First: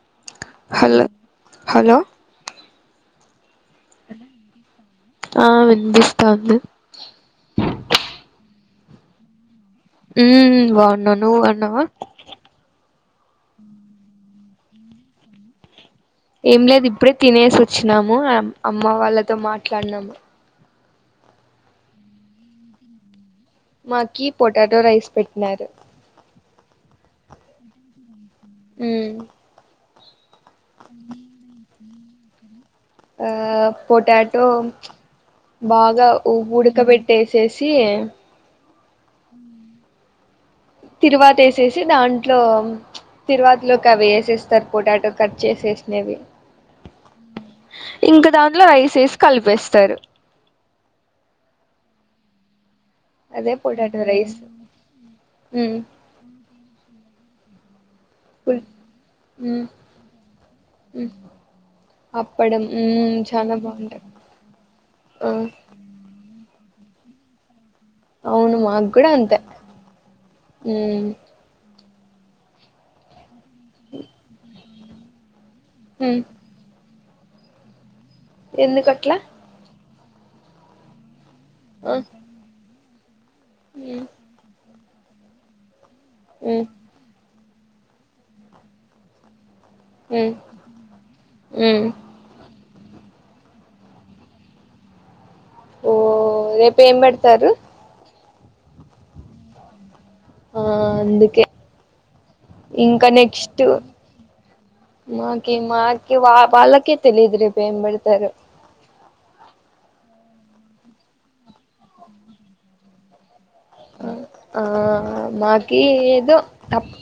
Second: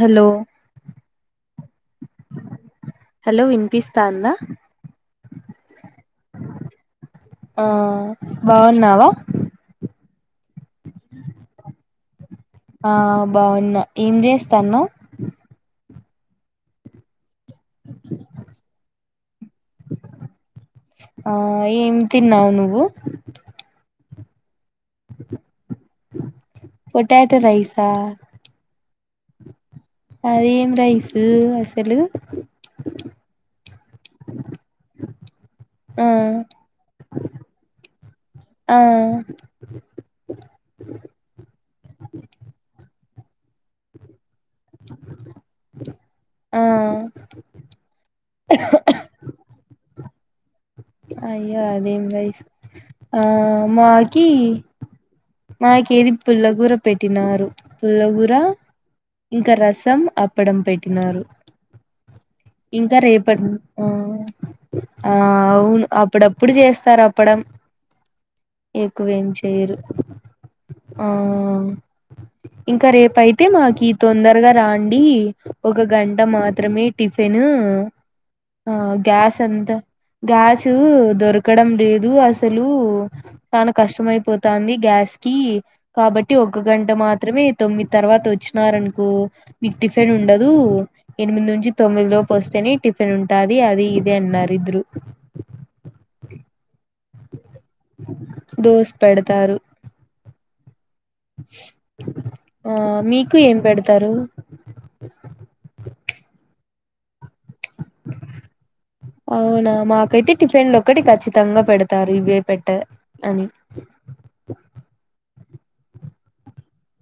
Hello hello hello hello వి ఆ వినిపిస్తంది. ఆ బాగున్నావా ఉ బాగున్నా నువ్వు బగున్నావా ఆ బాగున్నా ఏం చేస్తానవ్, ఏం లేదు ఇప్పుడే తినేసి వచ్చినాము అమ్మ వాళ్ళతో మాట్లాడినాము. ఆ ఎం తిన్నావు నువ్వు కి పొటాటో రైస్ పెట్టినారు, పొటాటో రైసా ఉ అదేం రైస్ అసలు ఆ పొటాటో ఆ బాగా ఉడకబెట్టేసేసి ఆ తిరువాతి వేసేసి దాంట్లో తిరువాతిలో అవి వేసేస్తారు పొటాటో కట్ చేసేస్తారు ఆ ఇంక దాంట్లో రైస్ వేసి కలిపేస్తాం తరు అయ్యో అదేం రైస్ ఆ అదే పొటాటో మాకి రైస్ ఉమ్ మాకేదింపుల గుర పెట్టినారు పులగుర ఇంకా ఉమ్ రసం అప్పడం ఉమ్ పెట్టినారు అప్పడం ఇంకా మ్మ్ రేపటి చాలా బాగుంటది ఆ అవును అప్పుడప్పుడు చేస్తా సరపడం అవును మాకు కూడా ఎక్కువేం అంతే చేయరు ఆ మ్మ్ ఇంకా రేపయితే మాకు తొందరగా రా అండి ఒక గంట మ్మ్ మాత్రమే టిఫిన్ ఆ ఎందుకట్లా గ్యాస్ అంతా గ్యాస్ దొరకడం ఆ లేదు అసలు చాలా మ్మ్ కష్టంమయిపోతుంది గ్యాస్ కి కాబట్టి ఒక్క మ్మ్ గంట మాత్రమే తొమ్మిది తర్వాత వచ్చినారనుకో మీకు టిఫిన్ మ్మ్ ఉండదు ఎనిమిది నుంచి మ్మ్ తొమ్మిది లోపు వస్తేనే టిఫిన్ పెనుంటాది అది ఇదే అన్నారు ఇద్ద్రు ఓ రేపు ఏంబడతారు దోష పెడతారు ఆ అందుకే [inaudible] ఆ ఇంకా మీకు ఏం నెక్స్ట్ పెడతారు మాకి మాకి వా వాళ్ళకి తెలీదు రేప్బడతారు అవునా మాకైతే టిఫిన్లు ఒకటి ఖచ్చితంగా పెడతారు ఇవే పెట్ట అని ఆ మాకి ఏదో తప్పు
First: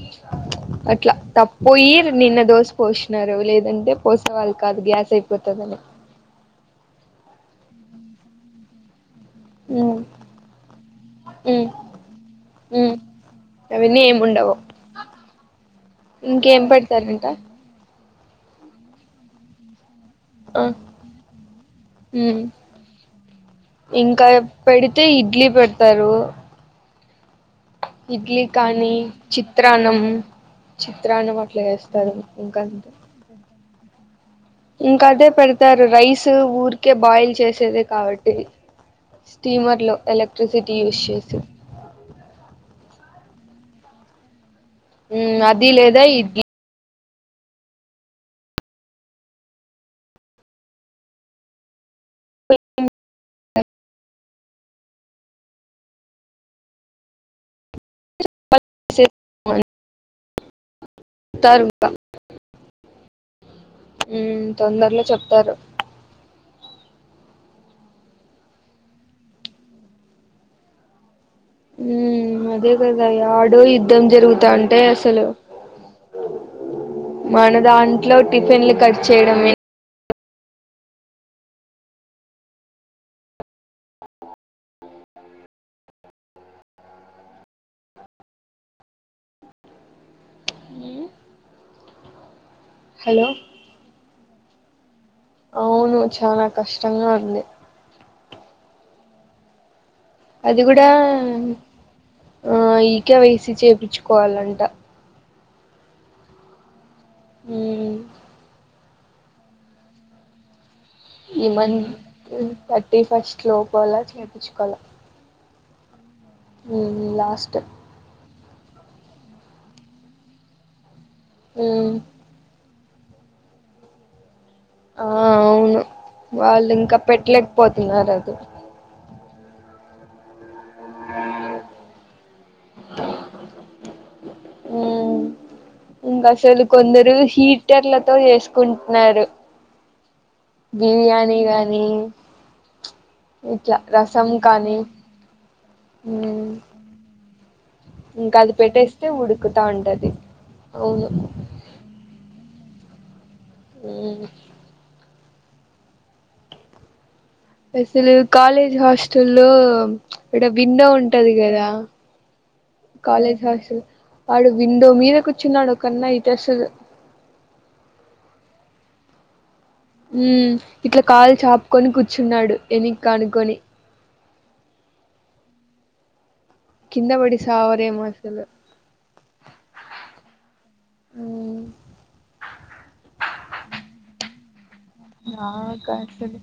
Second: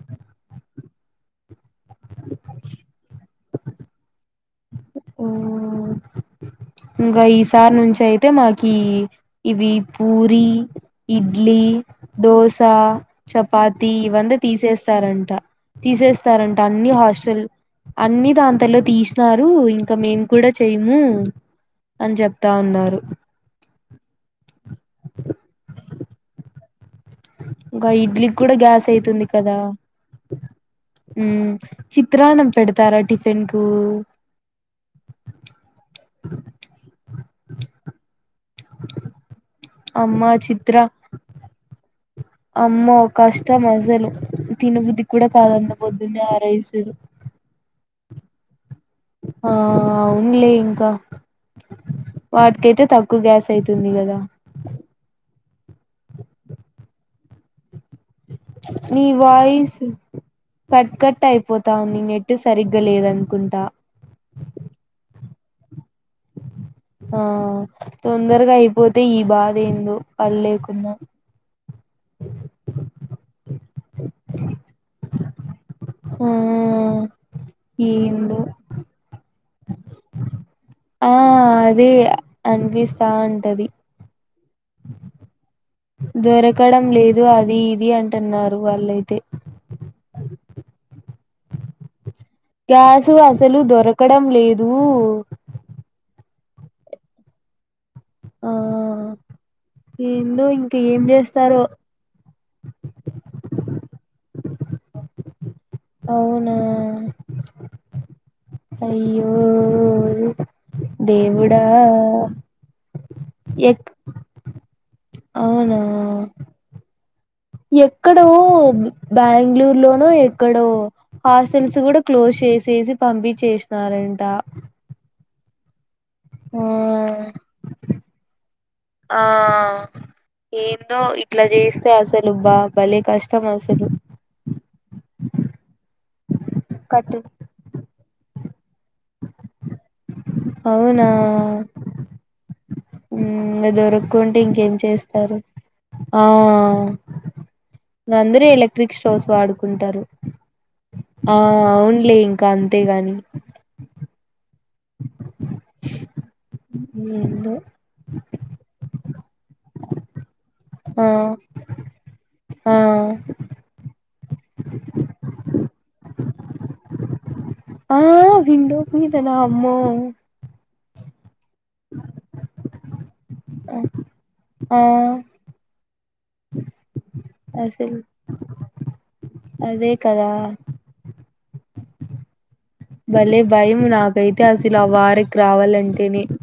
అట్లా తప్పయి నిన్న దోశ పోసినారు లేదంటే పోసేవాళ్ళ అ అ గ్యాస్ అయిపోతుదనే ఇంకా ఈసారి నుంచి అయితే మాకి ఇవి మ్మ్ పూరి ఇడ్లీ మ్మ్ దోస మ్మ్ చపాతి అవన్నీ ఇ ఏమి వంద ఉండవు తీసేస్తారంట తీసేస్తారంట ఇంకేం అన్ని పెడతారంట హాస్టల్ అన్ని దాంతలో తీసినారు ఇంక మేము కూడా ఆ చెయ్యము అని ఉమ్ చెప్తా ఉన్నారు ఇంకా పెడితే ఇడ్లీ పెడతారు ఇంకా ఇడ్లీకి ఇడ్లీ కూడా గ్యాస్ కానీ అయితుంది కదా చిత్రాన్నం ఉ చిత్రాన్నం అట్లా చేస్తారు చిత్రాన్నం ఇంకా అంతే పెడతారా టిఫిన్ కు ఇంకా అదే పెడతారు రైస్ ఊరికే బాయిల్ చేసేదే కాబట్టి స్టీమర్ లో అమ్మ ఎలక్ట్రిసిటీ యూజ్ చేసి అమ్మ ఒక కష్టం మజలు తినా బుద్ధి కూడా ఉమ్ అది కాదన్న లేదా పొద్దున్న ఇడ్లీ ఆరైసు అవునులే ఇంకా వాటికైతే తక్కువ గ్యాస్ అయితుంది కదా [inaudible] ని చెప్తారు వాయిస్ కట్ కట్ అయిపోతావు ఇంకా న నెట్టు సరిగ్గా లేదనుకుంటా హ్మ్మ్ తొందర్లో ఆ తొందరగా అయిపోతే ఈ బాధ ఏందో పళ్ళ లేకుడా ఉ అదే కదా యడో యుద్ధం జరుగుతా అంటే అసలు ఆ మన దాంట్లో ఏందో టిఫిన్లు కట్ చేయడంమె ఆ అదే అనిపిస్తా ఉంటది అఓ దొరకడం లేదు అది ఇది అంటున్నారు వాళ్ళైతే ఉమ్ గ్యాసు అసలు దొరకడం లేదు అవును చాలా కష్టంగా ఉంది ఆ ఏందో అది ఇంక కూడా ఏం చేస్తారో ఆ ఈకే వేసి చేపిచ్చుకోవాలంట అవునా ఉమ్ అయ్యో ఈ దేవుడా మంత్ థర్టీ ఫస్ట్ ఎక్ లోపల చేపిచుకోవాల అవునా మీ మీ లాస్ట్ ఎక్కడో బెంగళూరు లోనో ఎక్కడో హాస్టల్స్ ఉమ్ కూడా క్లోజ్ చేసేసి పంపి చేసినారంట ఆ అవును వాళ్ళు ఇంకా పెట్టలేకపోతున్నారు అది ఆ ఏందో ఇట్లా చేస్తే అసలు బా భలే కష్టం అసలు ఉమ్ ఇంకా అసలు కొందరు కట్టు హీటర్లతో చేసుకో కుంటున్నారు అవునా ఉమ్ ఇంకా ఇట్లా రసం దొరుకుంటే ఇంకేం కానీ చేస్తారు ఆ ఇంకా అందరూ అది ఎలక్ట్రిక్ పెట్టేస్తే స్టోవ్స్ ఉడుకుతా వాడుకుంటారు ఉంటది అవును ఆ అవునులే ఇంకా అంతేగాని ఉమ్ ఉ అసలు కాలేజ్ హాస్టల్ల్లో ఇడా విండో ఆ ఉంటది కదా ఆ కాలేజ్ హాస్టల్ ఆడా విండో మీద కూర్చున్నాడు ఒక అన్న అయితే అసలు ఆ విండో మీదనా అమ్మో ఉమ్ ఇట్లా కాలు చాపుకొని కూర్చున్నాడు వెన్నికి ఆనుకోని ఆ కింద పడిసావరేమో అసలు అదే కదా ఉమ్ భలే భయం నాకైతే అసలు ఆ వారకి నాకు రావాలంటేనే అసలు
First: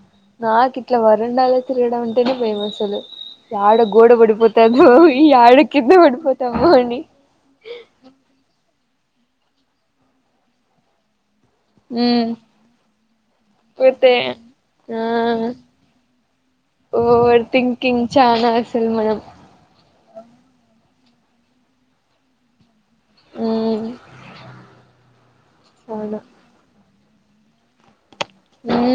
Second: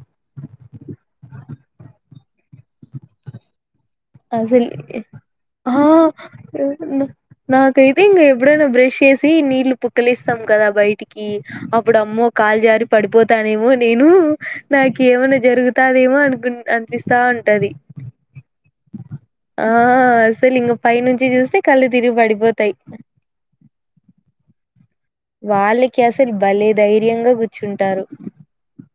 నాకు ఇట్లా వరండాలో తిరగడం అంటేనే భయము అసలు యాడా అసల్ పడిపోతామో అని నాకైతే ఇగా ఎప్పుడనా బ్రేక్ చేసి నీళ్లు పుక్కలిస్తాం కదా బయటికి అప్పుడు అమ్మో మ్మ్ కాలు జారి పడిపోతానేమో నేను పోతే ఆ నాకు ఏమైన్నా జరుగుతాదేమో అనుకు కూన్ అంనీపిస్తా ఓవర్ ఉంటది థింకింగ్ చానా అసలు మనం అస్సలు ఇంగా పై నుంచి చూస్తే కళ్ళు తిరిగి పడిపోతాయి ఉమ్ వాళ్ళకి అసలు భలే ధైర్యంగా కూర్చుంటారు ఉమ్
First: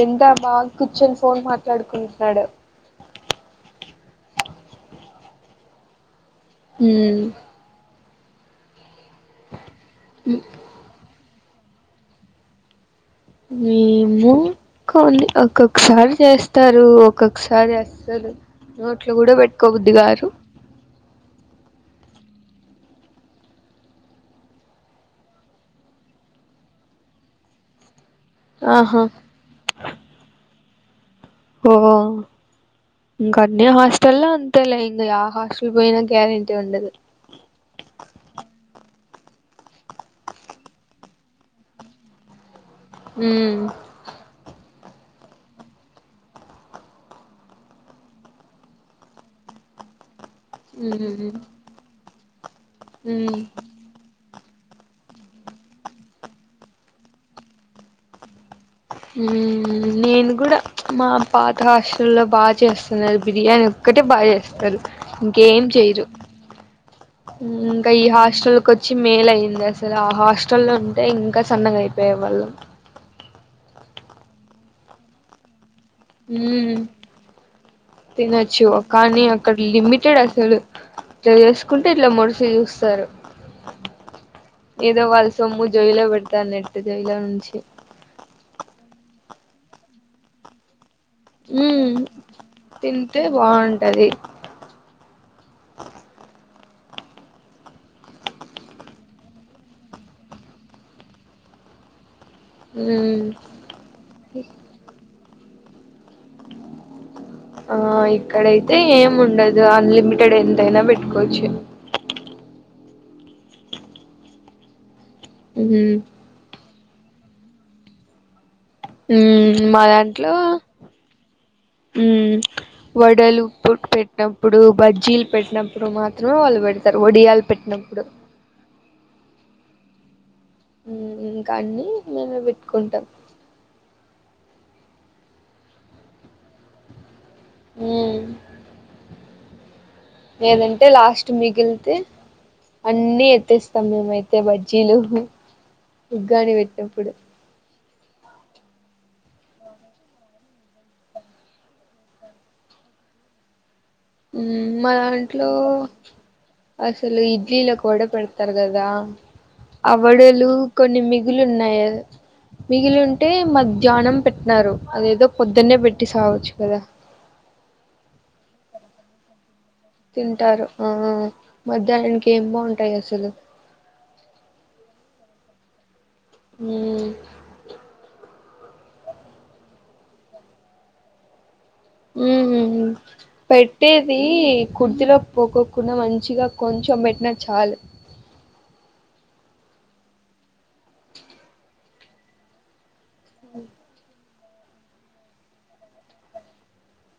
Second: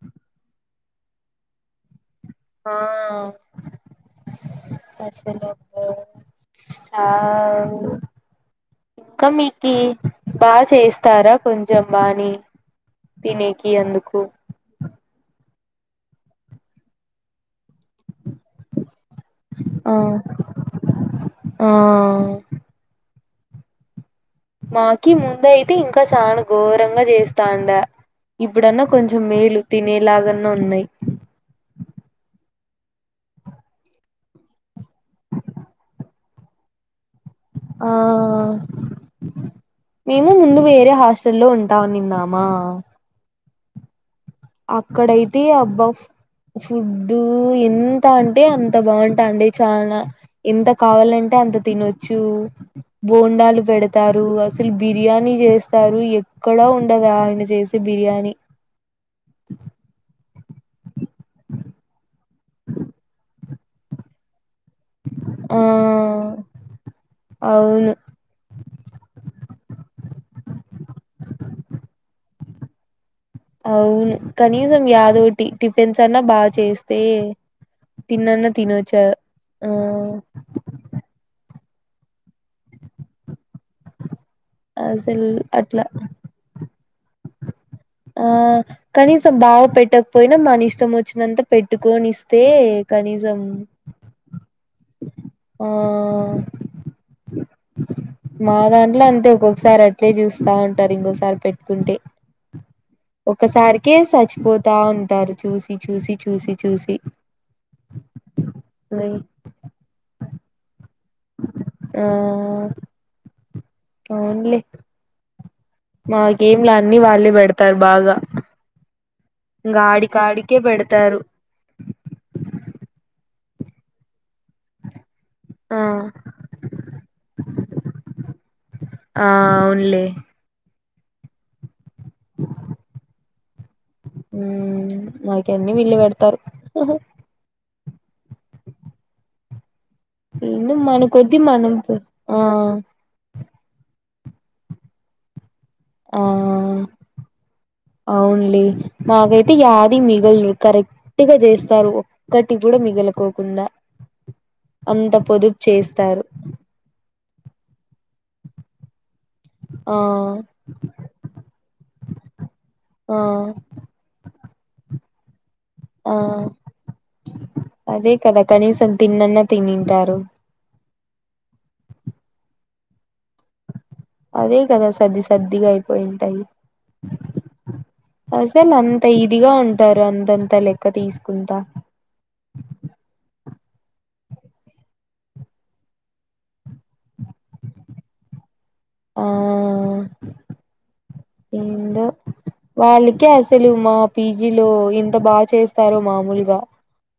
ఏంతా బా కూచొని ఫోన్ మాట్లాడుకు ఆ అసలు భయం మ్మ్ సావ్ ఇంకా మీక బా చేస్తారా కొంచెం బాని తినేకి అందుకు మేము కొన్ని ఒక సారి చేస్తారు ఒక్కొక్కసారి అస్సలు నోట్లో కూడా పెట్టుకో బుద్ధి ఆ కారు ఆ మాకి ముందు అయితే ఇంకా చానా ఘోరంగా చేస్తాండా ఇప్పుడు అన్న ఆహా కొంచెం మేలు తినేలాగా అన్న ఉన్నాయి ఓ ఇంకా అన్య హాస్టల్లో అంతేలే ఇంక యా హాస్టల్ పోయినా గ్యారెంటీ ఉండదు ఆ మేము ముందు వేరే హాస్టల్లో ఉంటా ఉన్నిన్ నామ ఊ అక్కడ అయితే అబ్బా ఫు ఫుడ్డు ఎంత అంటే అంత బాగుంటండ చానా ఎంత మ్మ్ కావాలంటే అంత తినొచ్చు మ్మ్ బోండాలు పెడతారు అసల బిర్యానీ చేస్తారు ఎక్కడా ఉండదు ఆయన చేసే బిర్యానీ యూ నేను కూడా మా పాత హాస్టల్లో బాగా చేస్తున్నారు బిర్యానీ ఒక్కటే బాగ చే తరు ఆ ఇంకేం చేయరు యూ ఇంకా అవును ఈ హాస్టల్ కి వచ్చి మెయిల్ అయింది అసలు ఆ హాస్టల్లో ఉంటే ఇంకా సన్నగ అయిపోయే వాళ్ళం అవును కనీసం యాదో ఓటి టిఫిన్స్ అన్నా బాగా మ్మ్ చేస్తే తినొచ్చు కానీ అక్కడ ఆ లిమిటెడ్ అసలు తెల్లస్ కుంటే ఇట్ల మోడసి చూస్తారు ఏదో వాళ్ళ అసలు సొమ్ము అట్లా జోబీలో పెడతాన్నట్లు జైలో నుంచి ఆ కనీసం బావ పెట్టకపోయినా మన ఇష్టం వొ చ్చినంత మ్మ్ పెట్టుకొని ఇస్తే తింటే కనీసం బాగుంటది ఆ మా దాంట్లో అంతే ఒక్కొక్కసారి అట్టే చూస్తా ఉంటారు ఇంకోసారి పెట్టుకుంటే మ్మ్ ఒకసారికే చచ్చిపోతా ఉంటారు. చూసి చూసి చూసి చూసి ఆ ఇక్కడైతే ఏమి ఉండదు అన్లిమిటెడ్ ఎంతైనా పెట్ ఆ అవునలే హు ఉన్నలే అన్నీ వాళ్లే పెడతారు బాగా యూ ఇంగ మా దాంట్లో ఆడికాడికే పెడతారు యూ వడలు గుడ్ పెట్టప్పుడు బజ్జీ ఆ పెట్టినప్పుడు మాత్రమే వాళ్ళు పెడతారు వోడియాలు పెట్టినప్పుడు లే ఉ ఇంకా అన్ని మేమే పెట్టుకుంటాం ఉ నాకి అన్ని వీళ్ళే పెడతారు హా హు ఏందో లేదంటే మన లాస్ట్ కొద్ది మనం మిగిలితే ఆ అన్ని ఎత్తేస్ సమ్యమైతే అయితే బజ్జీలు ఆ ఉగ్గాని పెట్టనప్పుడు అవునులే మాకైతే యాది మిగలరు. కరెక్ట్ గా చేస్తారు ఒకటి కూడా మిగలకోకుండా యూ మా అంత దాంట్లో పొదుపు చేస్తారు అసలు ఇ ఈల కోడా పెడతారు కదా ఆ వడలు కొన్ని మిగులు ఉన్నాయి మిగిలి ఆ ఉంటే మధ్యాహ్నం పెట్టనారు అదేదో పొద్దున్నే పెట్టి ఆ సావచ్చు కదా కథ కనీసం తిన్ అన్న తింటారు ఆ మధ్యాహ్నానికి ఏం బాగుంటాయి అసలు అదే కదా సద్ది సద్దిగా అయిపోయి ఉంటాయి ఉమ్ ఆస్ తేలే అంత ఇదిగా ఉంటారు అంత అంత లెక్క తీసుకుంటా ఉ పెట్టేది కుర్దిలో పోకోకుండా మంచిగా కొంచెం పెట్టిన చ చాలు ఆ ఎండో వాల్ కే అసలు మా పీజీలో ఎంత బాగ చేస్తారో మములుగ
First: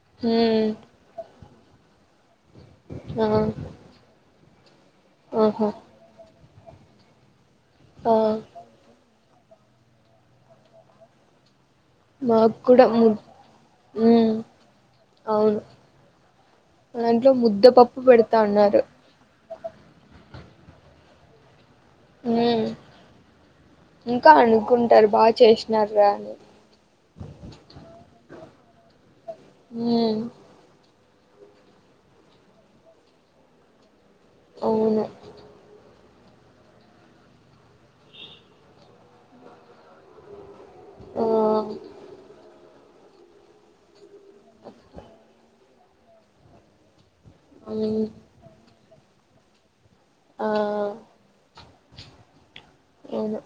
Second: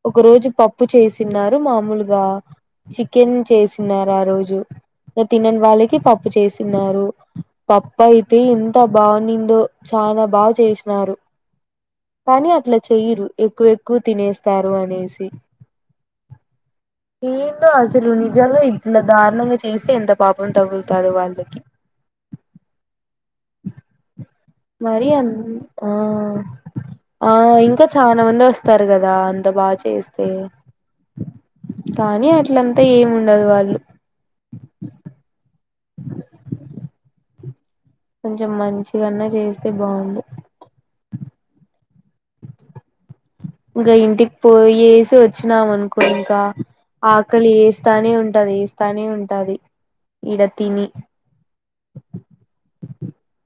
ఒక రోజు ఉమ్ పప్పు చేసినారు మామూలుగ ఆ చికెన్ చేసినారు ఆ రోజు తినని ఆహా వాళ్ళకి పప్పు చేసినారు పప్పు ఆ అయితే ఇ బనిందో చాల బాగ చేసినారు కానీ మాకు అట్ల కూడా ము చెయరు ఎక్కువ ఎక్కువ ఉమ్ తినేస్తారు అనేసి అవును దాంట్లో ఏందో ముద్దపప్పు అసలు పెడతా నిజంగా ఉన్నారు ఇట్లా దారుణంగా చేస్తే ఎంత పాపం తగులుతాది వాళ్ళకి ఇంకా మరి అనుకుంటారు బాగా చేసినారా అని అ ఇంకా చాల మంది వస్తారు కదా అంత బాగ ఉమ్ చేస్తే కానీ అట్లంతా ఏమి ఉండదు వాళ్ళు అవును కొంచెం మంచిగన్నా చేస్తే బాగుండు ఆ ఇంకా ఇంటికి పోయి వేసి వచ్చినాం అనుకో ఇంగ ఆకలి ఐ మీన్ వేస్తానే ఉంటది వేస్తానే ఉంటది ఈడ ఆ తిని అవును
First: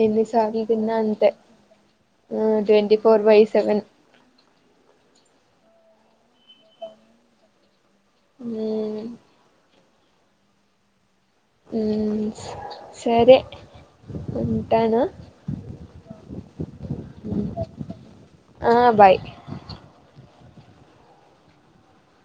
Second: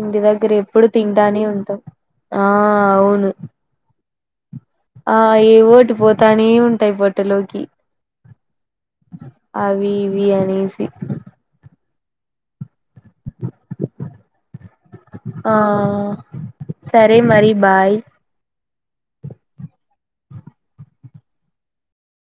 ఇంటి దగ్గర ఎన్నిసార్లు ఎప్పుడు తిన్నా అంతే తింటానే ఉంటాం ఆ ట్వంటీ ఫోర్ అవును బై సెవెన్ ఆ ఎ ఒటి పోతానే ఉంటాయి పోట్టలోకి హు వివి అనేసి సరే ఉంటాను ఆ సరే మరి బాయ్ ఆ బాయ్